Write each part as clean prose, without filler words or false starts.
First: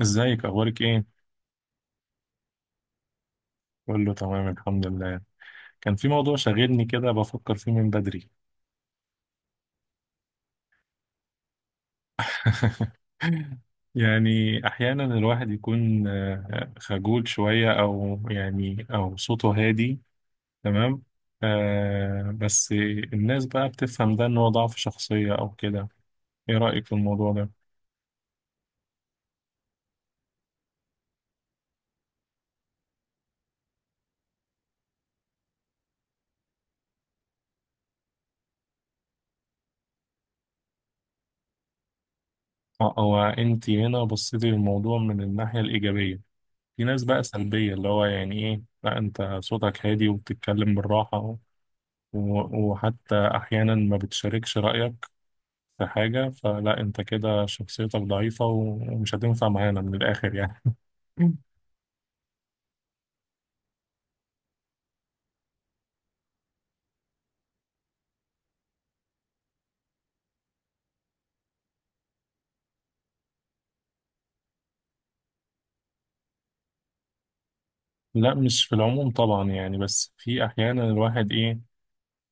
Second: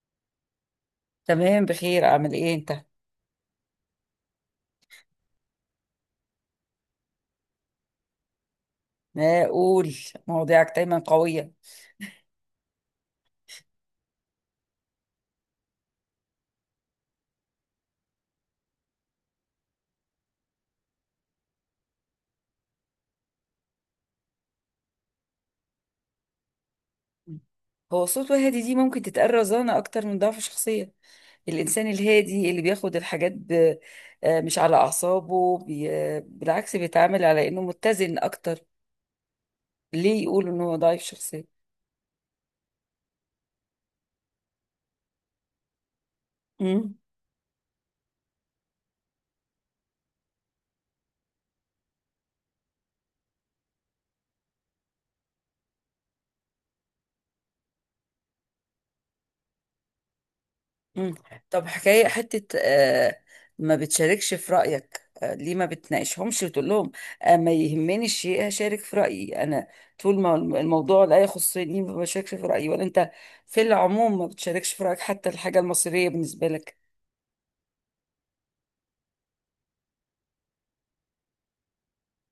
ازيك؟ اخبارك ايه؟ تمام، بخير. اعمل ايه انت؟ بقول له تمام، الحمد لله. كان في موضوع شاغلني كده بفكر فيه من بدري. ما اقول، مواضيعك دايما قوية. يعني احيانا الواحد يكون خجول شوية، او صوته هادي. تمام. بس الناس بقى بتفهم ده ان هو ضعف شخصية او كده. ايه رأيك في الموضوع ده؟ هو صوت وهادي دي ممكن تتقال رزانة اكتر من ضعف شخصية. الانسان الهادي اللي بياخد الحاجات ب... آه، مش على اعصابه، بي... آه، بالعكس بيتعامل على انه متزن اكتر. ليه يقول ان هو ضعيف شخصية؟ او انت هنا بصيتي للموضوع من الناحية الإيجابية. في ناس بقى سلبية، اللي هو يعني ايه، لا انت صوتك هادي وبتتكلم بالراحة، وحتى أحيانا ما بتشاركش رأيك في حاجة، فلا أنت كده شخصيتك ضعيفة ومش هتنفع معانا من الآخر يعني. مم. طب حكاية حتة ما بتشاركش في رأيك، ليه ما بتناقشهمش وتقول لهم ما يهمني الشيء هشارك في رأيي أنا؟ طول ما الموضوع لا يخصني ما بشاركش في رأيي، ولا أنت في العموم ما بتشاركش في رأيك حتى الحاجة المصيرية بالنسبة لك؟ لا، مش في العموم طبعا، يعني بس في أحيانا الواحد إيه،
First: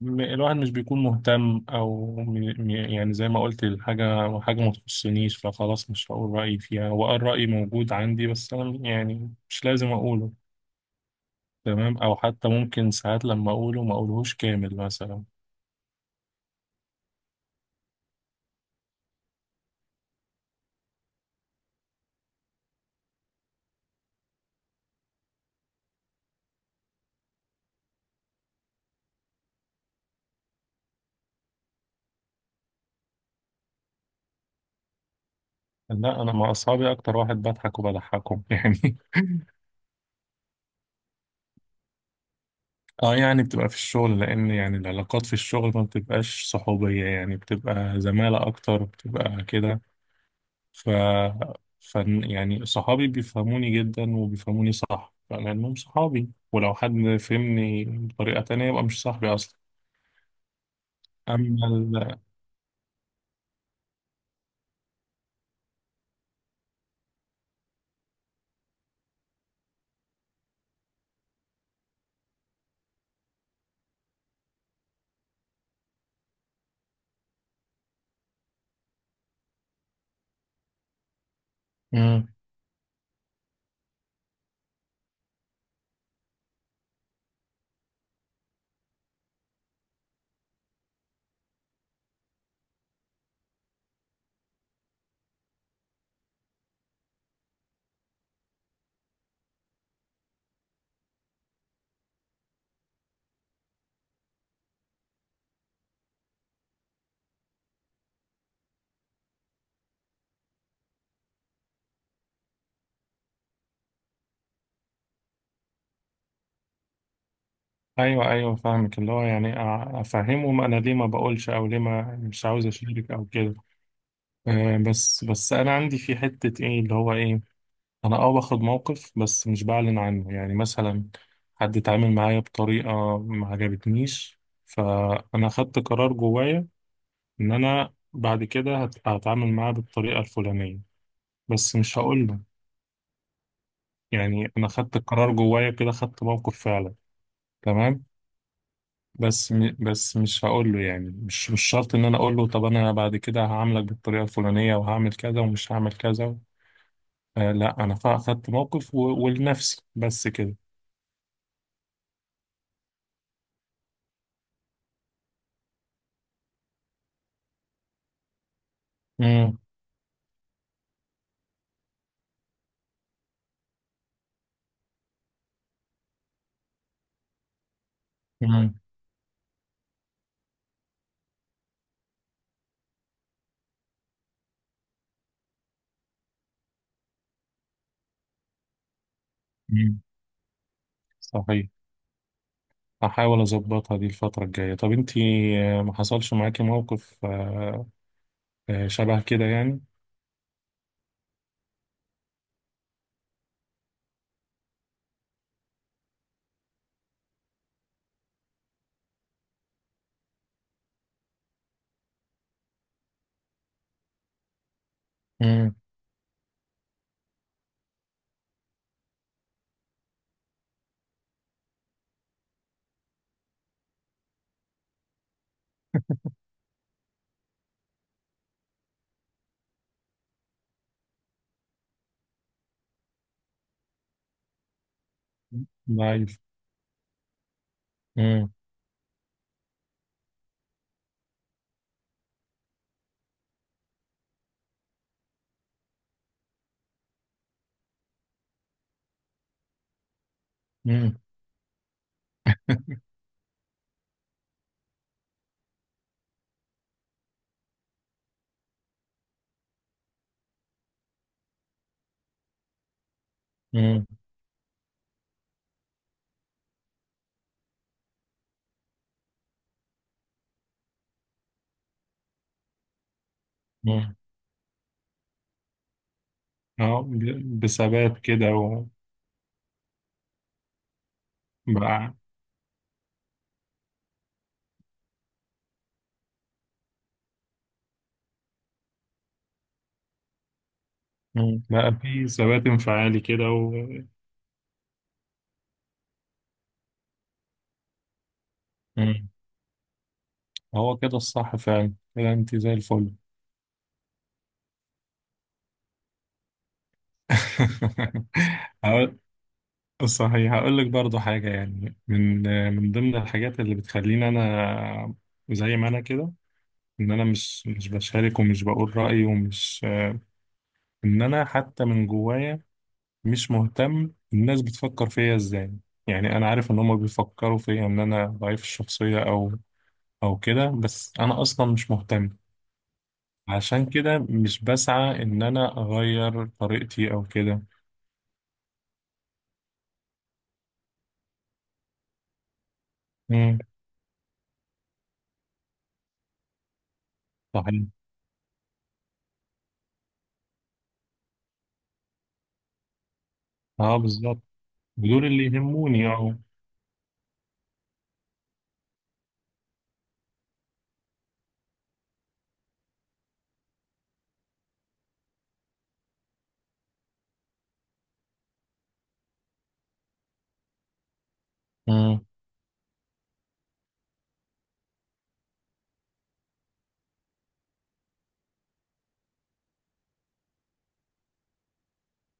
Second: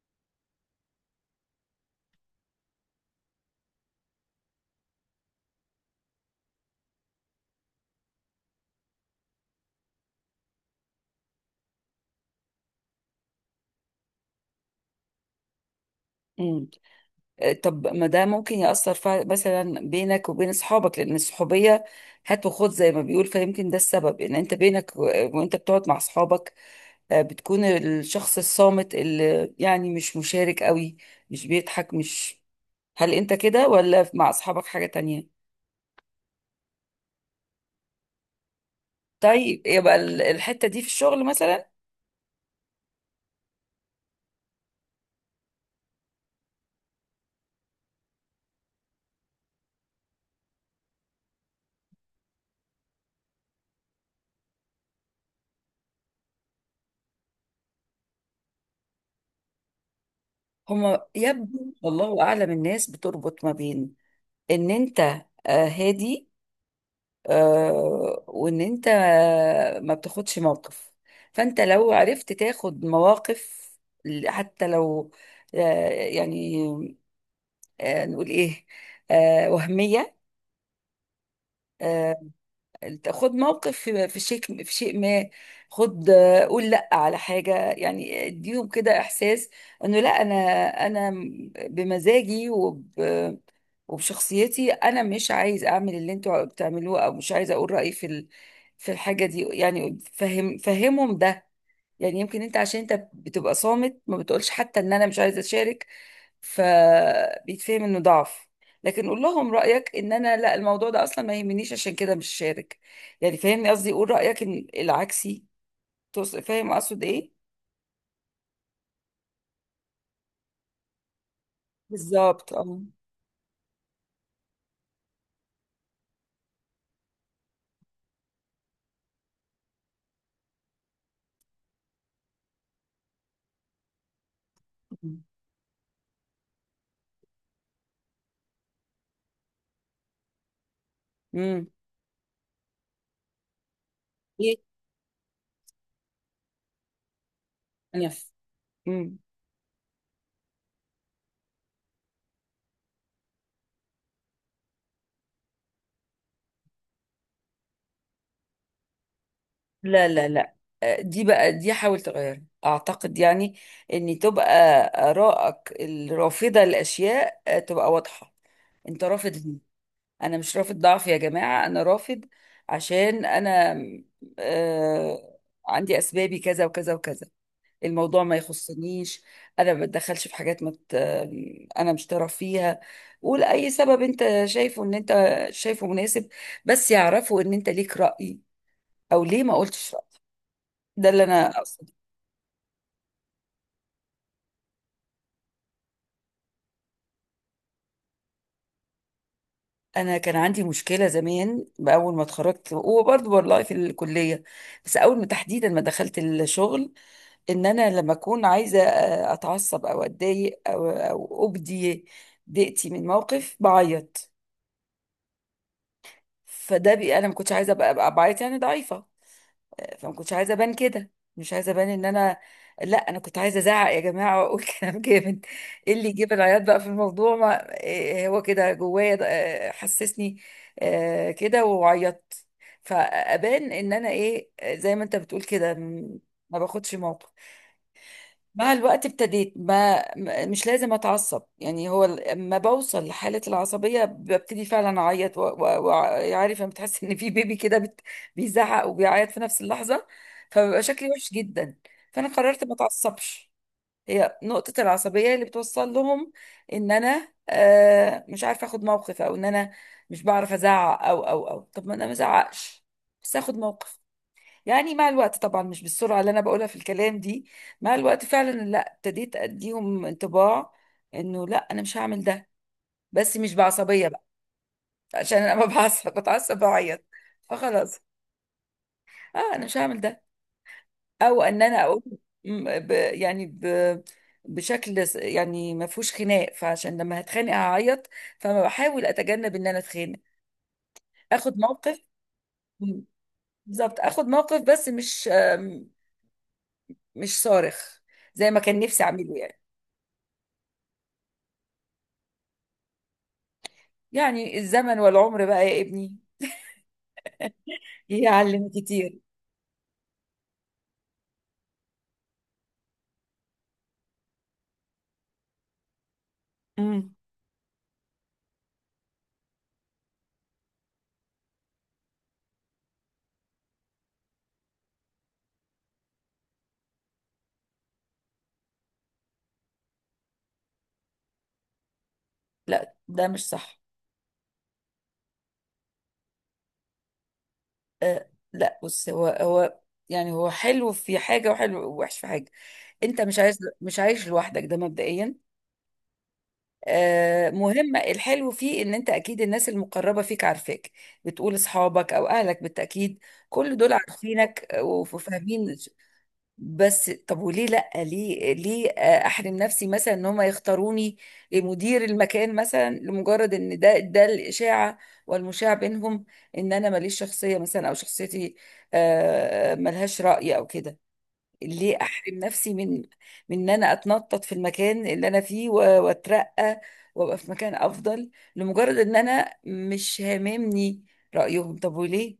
الواحد مش بيكون مهتم، أو يعني زي ما قلت، الحاجة حاجة ما تخصنيش، فخلاص مش هقول رأيي فيها، وأه الرأي موجود عندي بس أنا يعني مش لازم أقوله. تمام، أو حتى ممكن ساعات لما أقوله ما أقولهوش كامل مثلا. مم. طب ما ده ممكن يأثر مثلا بينك وبين أصحابك، لأن الصحوبية هات وخد زي ما بيقول. فيمكن ده السبب إن أنت بينك وأنت بتقعد مع أصحابك بتكون الشخص الصامت اللي يعني مش مشارك قوي، مش بيضحك، مش... هل انت كده ولا مع اصحابك حاجة تانية؟ لا، انا مع اصحابي اكتر واحد بضحك وبضحكهم يعني. طيب يبقى الحتة دي في الشغل مثلا. اه، يعني بتبقى في الشغل، لان يعني العلاقات في الشغل ما بتبقاش صحوبية، يعني بتبقى زمالة اكتر، بتبقى كده. ف ف يعني صحابي بيفهموني جدا وبيفهموني صح لانهم صحابي، ولو حد فهمني بطريقة تانية يبقى مش صاحبي اصلا. هما يبدو اما ال... والله اعلم، الناس بتربط ما بين ان انت هادي، وان انت ما بتاخدش موقف. فانت لو عرفت تاخد مواقف، حتى لو يعني نقول ايه، وهمية، آه، مم. خد موقف في شيء، في شيء ما. خد، قول لا على حاجة. يعني اديهم كده احساس انه لا، انا بمزاجي وبشخصيتي انا مش عايز اعمل اللي انتوا بتعملوه، او مش عايز اقول رأيي في في الحاجة دي. يعني فهمهم ده. يعني يمكن انت عشان انت بتبقى صامت ما بتقولش حتى ان انا مش عايزة اشارك، فبيتفهم انه ضعف. لكن قول لهم رأيك ان انا لا، الموضوع ده اصلا ما يهمنيش، عشان كده مش شارك. يعني فاهمني قصدي؟ قول رأيك ان العكسي. فاهم اقصد ايه؟ ايوه، ايوه، فاهمك، اللي هو يعني افهمهم انا ليه ما بقولش، او ليه ما مش بالظبط، عاوز اه. اشارك او كده. بس انا عندي في حتة ايه، اللي هو ايه، انا باخد موقف بس مش بعلن عنه، يعني مثلا حد اتعامل معايا بطريقة ما عجبتنيش، فانا خدت قرار جوايا ان انا بعد كده هتعامل معاه بالطريقة الفلانية، امم. بس مش هقول له. يعني ايه. انا خدت القرار جوايا كده، خدت موقف فعلا. تمام. نف امم. بس مش هقول له، يعني مش شرط ان انا اقول له طب انا بعد كده هعاملك بالطريقة الفلانية وهعمل كذا ومش هعمل كذا. لا، انا خدت موقف ولنفسي لا لا بس لا، كده. دي بقى، دي حاول تغيرها اعتقد. يعني ان تبقى ارائك الرافضه للاشياء تبقى واضحه. انت رافض؟ انا مش رافض ضعف يا جماعة، انا رافض عشان انا آه عندي اسبابي كذا وكذا وكذا. الموضوع ما امم. يخصنيش، انا ما بتدخلش في حاجات ما ت- انا مش طرف فيها. قول اي سبب انت شايفه ان انت شايفه مناسب، بس يعرفوا ان انت ليك رأي، او ليه ما قلتش رأي. ده اللي انا صحيح. اقصده. هحاول اظبطها دي الفترة الجاية. طب انتي، ما حصلش معاكي موقف شبه كده يعني؟ انا كان عندي مشكله زمان، باول ما اتخرجت، وبرضه والله في الكليه، بس اول ما تحديدا ما دخلت الشغل. ان انا لما اكون عايزه اتعصب او اتضايق او ابدي ضيقتي من موقف بعيط. امم. فده انا ما كنتش عايزه أبقى بعيط، يعني ضعيفه. فما كنتش عايزه ابان كده. مش عايزه ابان ان انا... لا، انا كنت عايزه ازعق يا جماعه، واقول كلام جامد. ايه اللي يجيب العياط بقى في الموضوع؟ ما إيه هو كده، جوايا ده حسسني كده وعيطت. فابان ان انا ايه، زي ما انت بتقول كده، ضعيف. ما باخدش موقف. امم. مع الوقت ابتديت مش لازم اتعصب. يعني هو لما بوصل لحالة العصبية ببتدي فعلا اعيط، وعارف لما بتحس ان في بيبي كده بيزعق وبيعيط في نفس اللحظة، فبيبقى شكلي امم. وحش جدا. فانا قررت ما اتعصبش. هي نقطة العصبية اللي بتوصل لهم ان انا مش عارفة اخد موقف، او ان انا مش بعرف ازعق. او او او طب ما انا ما ازعقش بس اخد موقف. امم. يعني مع الوقت طبعا مش بالسرعة اللي أنا بقولها في الكلام دي، مع الوقت فعلا لا ابتديت أديهم انطباع إنه لا، أنا مش هعمل ده. بس مش بعصبية امم. بقى، عشان أنا ما بعصب بتعصب اه، بعيط. فخلاص، بثبات كده. أه أنا مش هعمل ده. أو إن أنا أقول وبقى. م- ب يعني ب بشكل يعني ما فيهوش خناق، فعشان لما هتخانق هعيط، فما بحاول أتجنب إن أنا أتخانق. آخد امم. بقى موقف. في ثبات انفعالي كده بالظبط، و-. آخد موقف، بس مش صارخ زي ما كان نفسي امم. أعمله يعني. هو كده الصح فعلا، كده انت زي الفل. يعني الزمن والعمر بقى يا ابني يعلم هقول. كتير. صحيح، هقول لك برضو حاجة يعني من ضمن الحاجات اللي بتخليني انا زي ما انا كده، ان امم. انا مش بشارك ومش بقول رأيي ومش، ان انا حتى من جوايا مش مهتم الناس بتفكر فيا ازاي. يعني انا عارف ان هم بيفكروا فيا ان انا ضعيف الشخصية او او كده، بس انا اصلا مش مهتم. لا، ده مش صح. عشان كده مش بسعى ان انا اغير طريقتي او كده. أه لا، بص، هو هو يعني هو حلو في حاجة، وحلو ووحش في حاجة. انت مش امم. عايز، مش عايش لوحدك ده مبدئيا. أه، صحيح. مهم الحلو فيه ان انت اكيد الناس المقربة فيك عارفاك. بتقول اصحابك او اهلك بالتأكيد، كل دول اه، بالظبط. عارفينك دول اللي وفاهمين. يهموني، اه. بس طب وليه لا؟ ليه احرم نفسي مثلا ان هم يختاروني مدير المكان، مثلا لمجرد ان ده الاشاعه والمشاع بينهم ان انا ماليش شخصيه، مثلا او شخصيتي ملهاش راي او كده. ليه امم. احرم نفسي من ان انا اتنطط في المكان اللي انا فيه واترقى، وابقى في مكان افضل، لمجرد ان انا مش هاممني رايهم. طب وليه؟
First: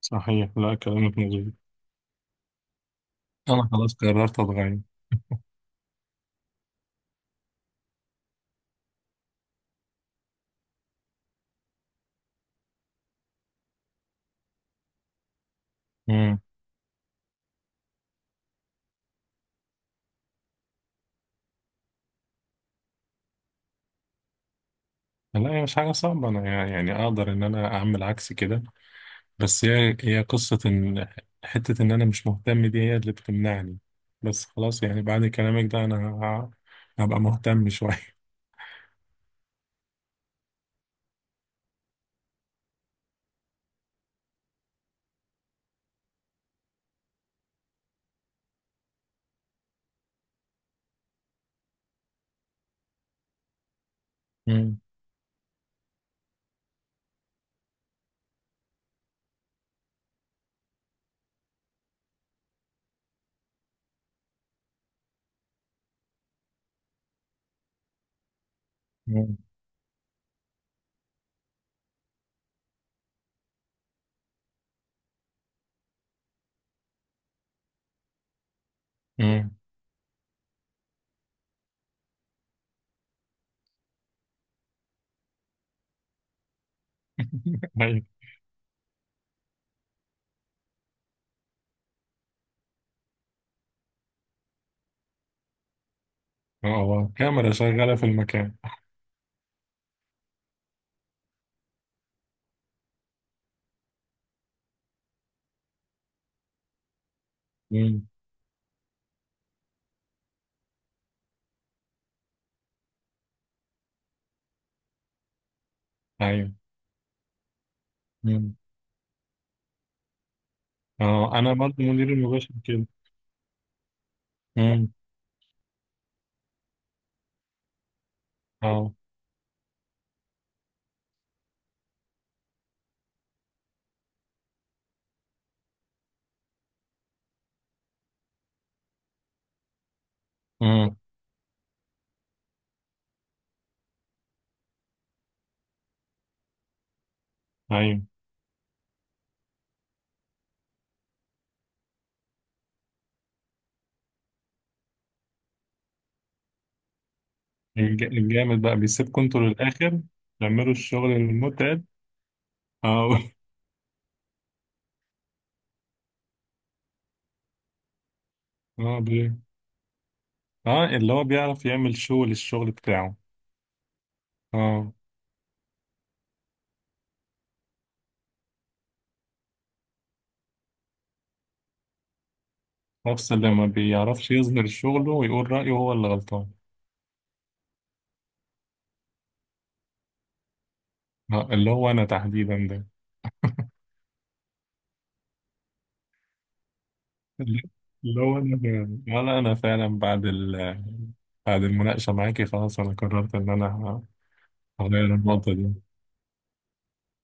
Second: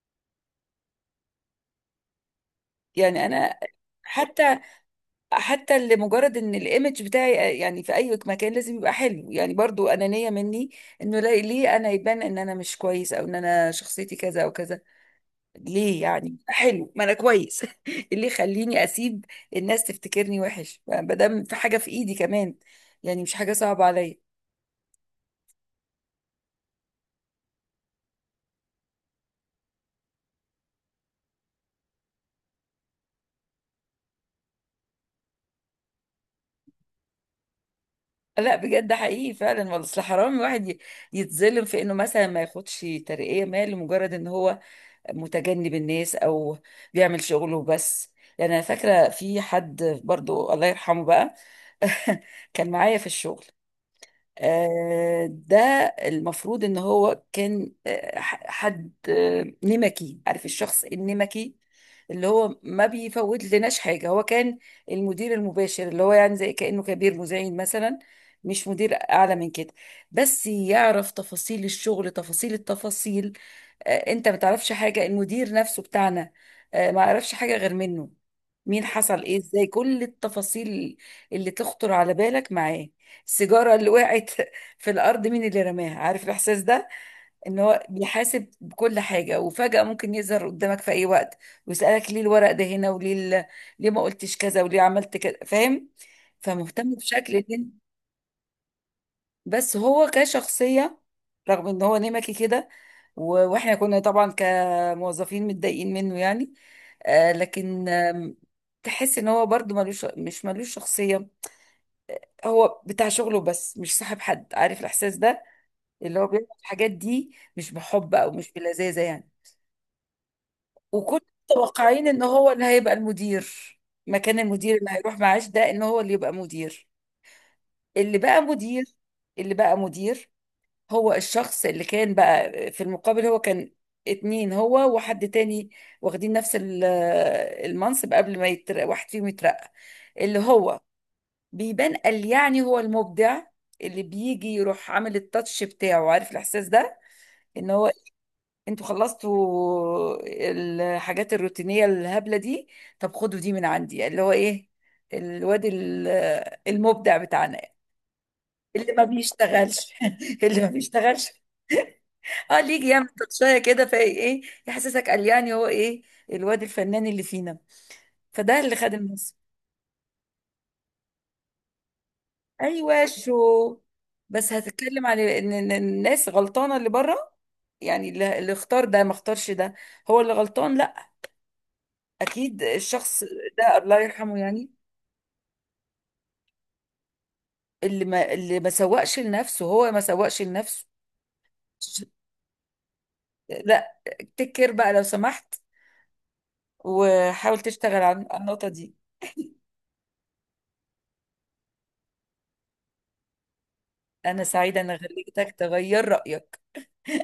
صحيح، لا كلامك مظبوط. يعني انا انا خلاص قررت حتى، اتغير. لمجرد ان الايمج بتاعي يعني في اي مكان لازم يبقى حلو، يعني برضو انانية مني، انه ليه انا يبان ان انا مش كويس، او ان انا شخصيتي كذا او كذا. ليه؟ يعني امم. حلو ما انا كويس اللي يخليني اسيب الناس تفتكرني وحش ما دام في حاجة في ايدي كمان؟ يعني مش حاجة صعبة عليا. لا، هي مش حاجة صعبة، أنا يعني أقدر إن أنا أعمل عكس كده، بس هي قصة إن حتة إن أنا مش مهتم دي هي اللي بتمنعني. بس خلاص، يعني بعد كلامك ده أنا هبقى مهتم شوية. لا بجد، حقيقي فعلا والله. اصل حرام الواحد يتظلم في انه مثلا ما ياخدش ترقية ما، لمجرد ان هو متجنب الناس او بيعمل شغله بس. يعني انا فاكره في حد برضو، الله يرحمه بقى كان معايا في الشغل مم. ده. المفروض ان هو كان حد نمكي. عارف الشخص النمكي اللي هو ما بيفوت لناش حاجه؟ هو كان المدير المباشر اللي هو يعني زي كانه كبير مزعين مثلا، مش مدير اعلى مم. من كده، بس يعرف تفاصيل الشغل، تفاصيل التفاصيل. انت ما تعرفش حاجه، المدير نفسه بتاعنا ما يعرفش حاجه غير منه. مين حصل ايه مم. ازاي، كل التفاصيل اللي تخطر على بالك معاه. السيجاره اللي وقعت في الارض مين اللي رماها. عارف الاحساس ده؟ ان هو أيوة. بيحاسب بكل حاجه، وفجاه ممكن يظهر قدامك في اي وقت ويسالك ليه الورق ده هنا، وليه ال- ليه ما قلتش كذا، وليه عملت كذا. فاهم؟ أه فمهتم آه. بشكل كاميرا ان... شغالة في المكان. بس هو كشخصية، رغم ان هو نمكي كده، واحنا كنا طبعا كموظفين متضايقين منه يعني، آه، لكن مم. تحس ان هو برضو ملوش، مش ملوش شخصية. هو بتاع شغله بس، مش صاحب حد. عارف الاحساس ده، اللي هو بيعمل أيوه. الحاجات دي مش بحب او مش مم. بلذاذة يعني. وكنا أه، أنا برضه متوقعين مدير ان هو المباشر اللي كده. هيبقى المدير مكان المدير مم. اللي هيروح معاش ده، ان هو اللي يبقى مدير. اللي بقى مدير أه. اللي بقى مدير هو الشخص اللي كان بقى في المقابل. هو كان اتنين، هو وحد تاني، واخدين نفس المنصب قبل ما يترقى واحد فيهم. يترقى اللي هو مم. بيبان قال يعني هو المبدع، اللي بيجي يروح عامل التاتش بتاعه. عارف الاحساس ده ان هو... أيوه. انتوا خلصتوا الحاجات الروتينيه الهبله دي، طب خدوا دي من عندي اللي هو ايه الواد ال- المبدع بتاعنا الجامد بقى اللي ما بيسيبكم انتوا بيشتغلش للآخر اللي ما تعملوا الشغل بيشتغلش، المتعب. اه ليك يعمل أه. تاتشايه كده، فايه ايه، يحسسك قال يعني هو ايه الواد الفنان اللي فينا. فده اللي خد أه، الناس. اللي هو بيعرف يعمل شو للشغل ايوه بتاعه. شو. بس اه، هتتكلم عن ان إن الناس غلطانه اللي بره، يعني اللي اختار ده ما اختارش ده، هو اللي غلطان. لا، اكيد الشخص نفس اللي ما ده الله بيعرفش يرحمه يظهر يعني، شغله ويقول رأيه هو اللي غلطان. اللي ما سوقش لنفسه، هو ما سوقش لنفسه. اللي هو ش- أنا تحديدا ده. لا، تكر بقى لو سمحت، وحاول اللي تشتغل اللي على هو أنا، النقطه دي. ولا أنا فعلا بعد المناقشة معاكي خلاص أنا قررت إن أنا انا سعيده ان هغير النقطة خليتك دي. تغير رايك.